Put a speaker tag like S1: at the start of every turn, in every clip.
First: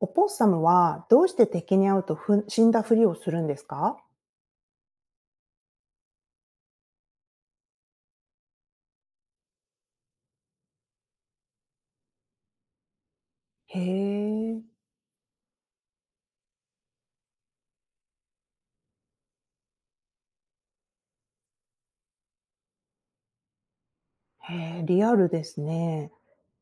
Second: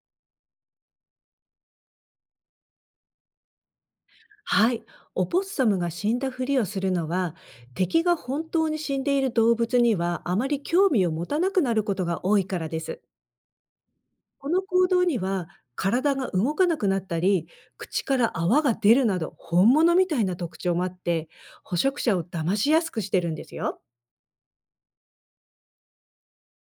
S1: オポッサムはどうして敵に会うと死んだふりをするんですか？
S2: はい。オポッサムが死んだふりをするのは、敵が本当に死んでいる動物にはあまり興味を持たなくなることが多いからです。
S1: へ
S2: こ
S1: え。
S2: の行動には、体が動かなくなったり、口から泡が出るなど、本物みたいな特徴もあって、捕食者を騙しやすくしてるんですよ。
S1: へえ、リアルですね。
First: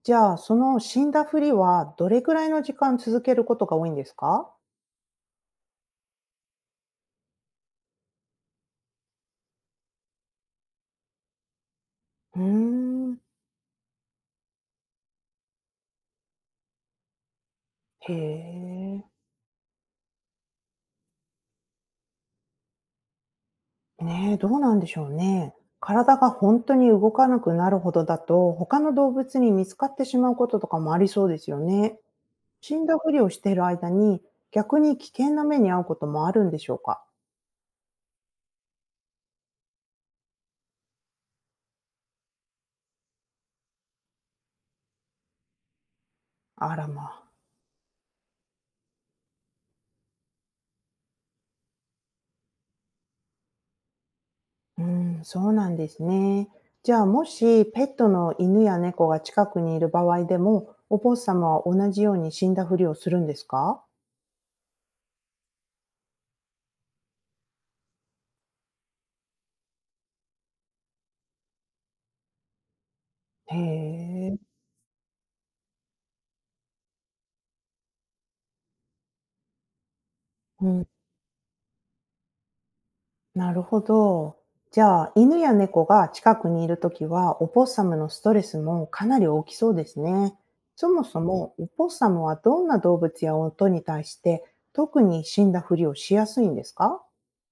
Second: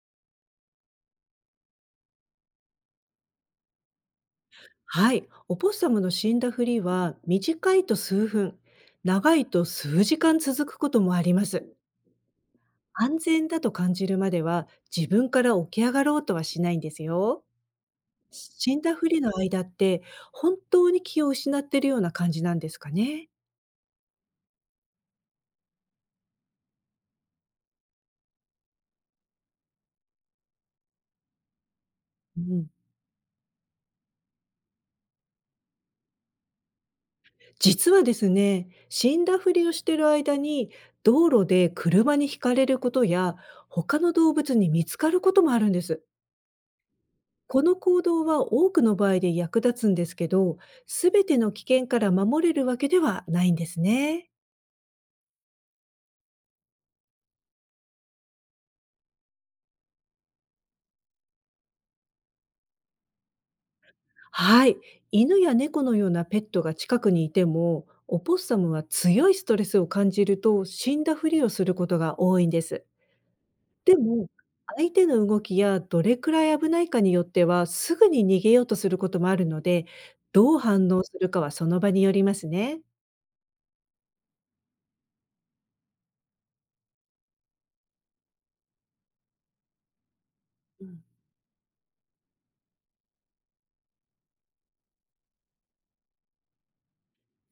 S1: じゃあ、その死んだふりはどれくらいの時間続けることが多いんですか？
S2: はい。オポッサムの死んだふりは、短いと数分、長いと数時間続くこともあります。
S1: うー
S2: 安
S1: ん。
S2: 全だと感じるまでは、自分から起き上がろうとはしないんですよ。
S1: へ
S2: 死んだ
S1: え。
S2: ふりの間って、本当に気を失ってるような感じなんですかね。
S1: ねえ、どうなんでしょうね。体が本当に動かなくなるほどだと、他の動物に見つかってしまうこととかもありそうですよね。
S2: うん。
S1: 死んだふりをしている間に逆に危険な目に遭うこともあるんでしょうか？
S2: 実はですね、死んだふりをしてる間に、道路で車にひかれることや、他の動物に見つかることもあるんです。
S1: あらまあ。
S2: この行動は多くの場合で役立つんですけど、すべての危険から守れるわけではないんですね。
S1: うん、そうなんですね。じゃあ、もしペットの犬や猫が近くにいる場合でも、お坊様は同じように死んだふりをするんですか？
S2: はい。犬や猫のようなペットが近くにいても、オポッサムは強いストレスを感じると死んだふりをすることが多いんです。
S1: へ
S2: でも、
S1: え。
S2: 相手の動きやどれくらい危ないかによっては、すぐに逃げようとすることもあるので、どう
S1: うん、
S2: 反応するかはその場によりますね。
S1: なるほど。じゃあ、犬や猫が近くにいるときは、おサムのストレスもかなり大きそうですね。
S2: う
S1: そも
S2: ん、
S1: そも、おサムはどんな動物や音に対して、特に死んだふりをしやすいんですか？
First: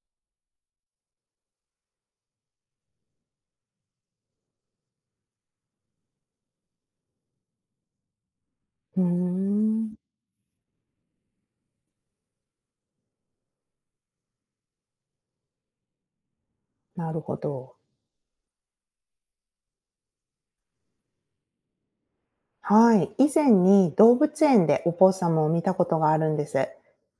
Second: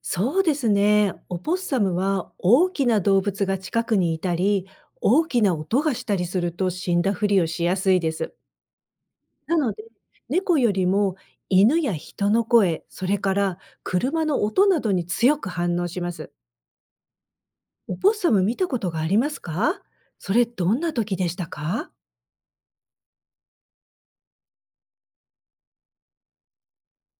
S2: そうですね。オポッサムは大きな動物が近くにいたり、大きな音がしたりすると死んだふりをしやすいです。
S1: うー
S2: なので、
S1: ん。
S2: 猫よりも犬や人の声、それから車の音などに強く反応します。
S1: なるほど。
S2: オポッサム見たことがありますか？それどんな時でしたか？
S1: はい。以前に動物園でオポッサムを見たことがあるんです。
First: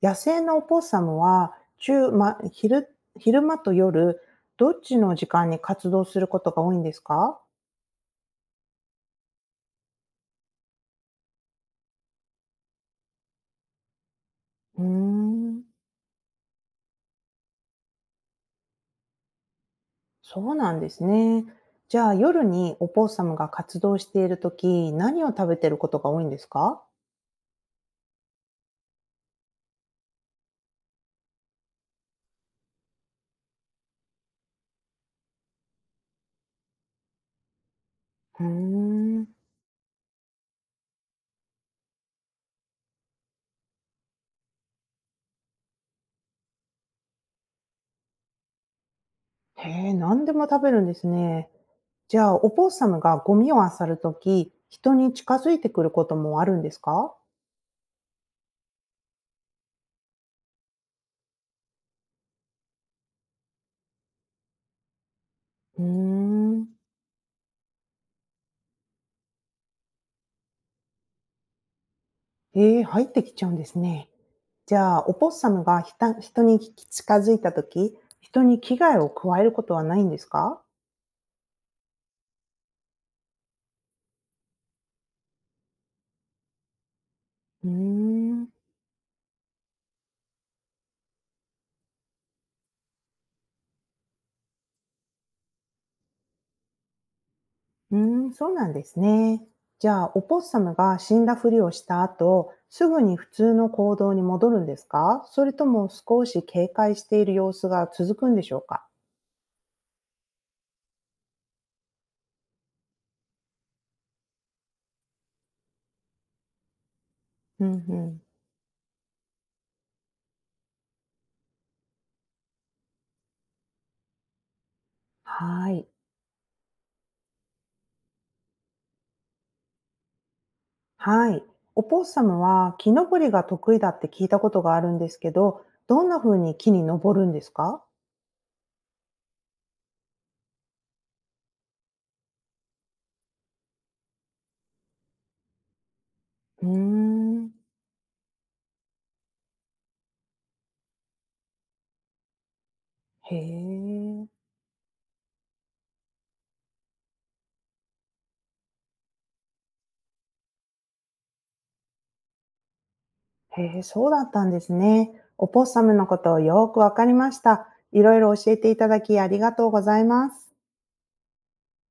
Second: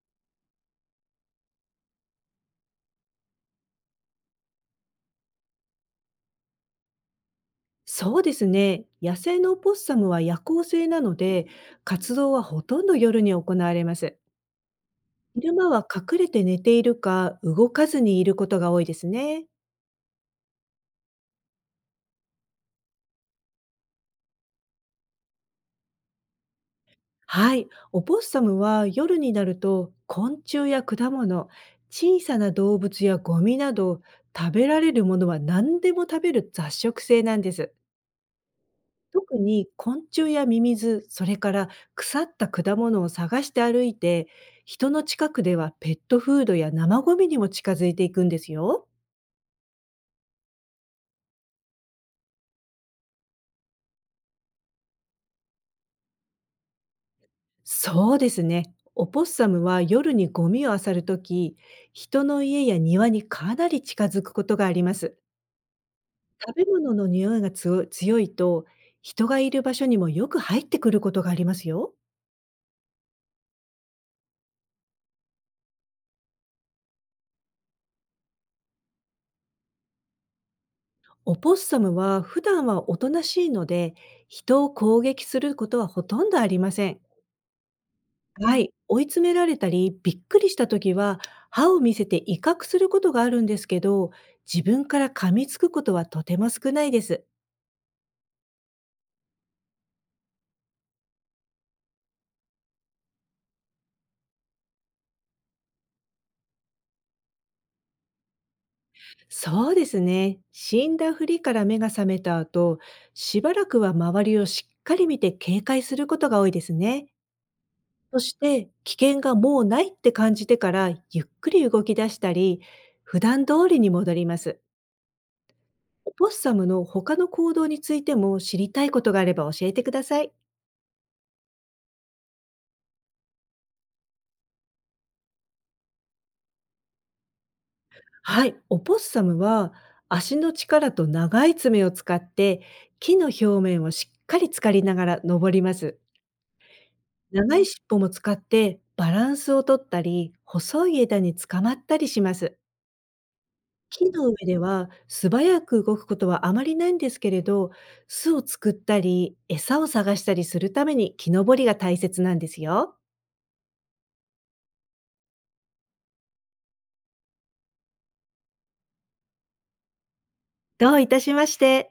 S1: 野生のオポッサムは中、ま、昼、昼間と夜、どっちの時間に活動することが多いんですか？
S2: そうですね。野生のオポッサムは夜行性なので、活動はほとんど夜に行われます。
S1: うー
S2: 昼
S1: ん。
S2: 間は隠れて寝ているか動かずにいることが多いですね。
S1: そうなんですね。じゃあ夜にオポッサムが活動しているとき、何を食べてることが多いんですか？
S2: はい、オポッサムは夜になると昆虫や果物、小さな動物やゴミなど食べられるものは何でも食べる雑食性なんです。
S1: うーん。
S2: 特に昆虫やミミズ、それから腐った果物を探して歩いて、人の近くではペットフードや生ゴミにも近づいていくんですよ。
S1: へえ、何でも食べるんですね。じゃあオポッサムがゴミを漁るとき、人に近づいてくることもあるんですか？
S2: そうですね。オポッサムは夜にゴミを漁るとき、人の家や庭にかなり近づくことがあります。
S1: うー
S2: 食べ
S1: ん。
S2: 物の匂いが強いと、人がいる場所にもよく入ってくることがありますよ。
S1: ええ、入ってきちゃうんですね。じゃあ、オポッサムが人に近づいた時、人に危害を加えることはないんですか？
S2: オポッサムは普段はおとなしいので、人を攻撃することはほとんどありません。
S1: うーん。
S2: はい。追い詰められたり、びっくりした時は、歯を見せて威嚇することがあるんですけど、自分から噛みつくことはとても少ないです。
S1: うーん、そうなんですね。じゃあ、オポッサムが死んだふりをした後、すぐに普通の行動に戻るんですか？それとも少し警戒している様子が続くんでしょうか？
S2: そうですね。死んだふりから目が覚めた後、しばらくは周りをしっかり見て警戒することが多いですね。
S1: うんう
S2: そ
S1: ん。
S2: して、危険がもうないって感じてから、ゆっくり動き出したり、普段通りに戻ります。
S1: はい。
S2: オポッサムの他の行動についても知りたいことがあれば教えてください。
S1: はい。オポッサムは木登りが得意だって聞いたことがあるんですけど、どんな風に木に登るんですか？
S2: はい、オポッサムは足の力と長い爪を使って木の表面をしっかり浸かりながら登ります。
S1: うーん。
S2: 長い尻尾も使ってバランスをとったり、細い枝につかまったりします。
S1: へ
S2: 木
S1: え。
S2: の上では素早く動くことはあまりないんですけれど、巣を作ったり、餌を探したりするために木登りが大切なんですよ。
S1: へえ、そうだったんですね。オポッサムのことをよーくわかりました。いろいろ教えていただきありがとうございます。
S2: どういたしまして。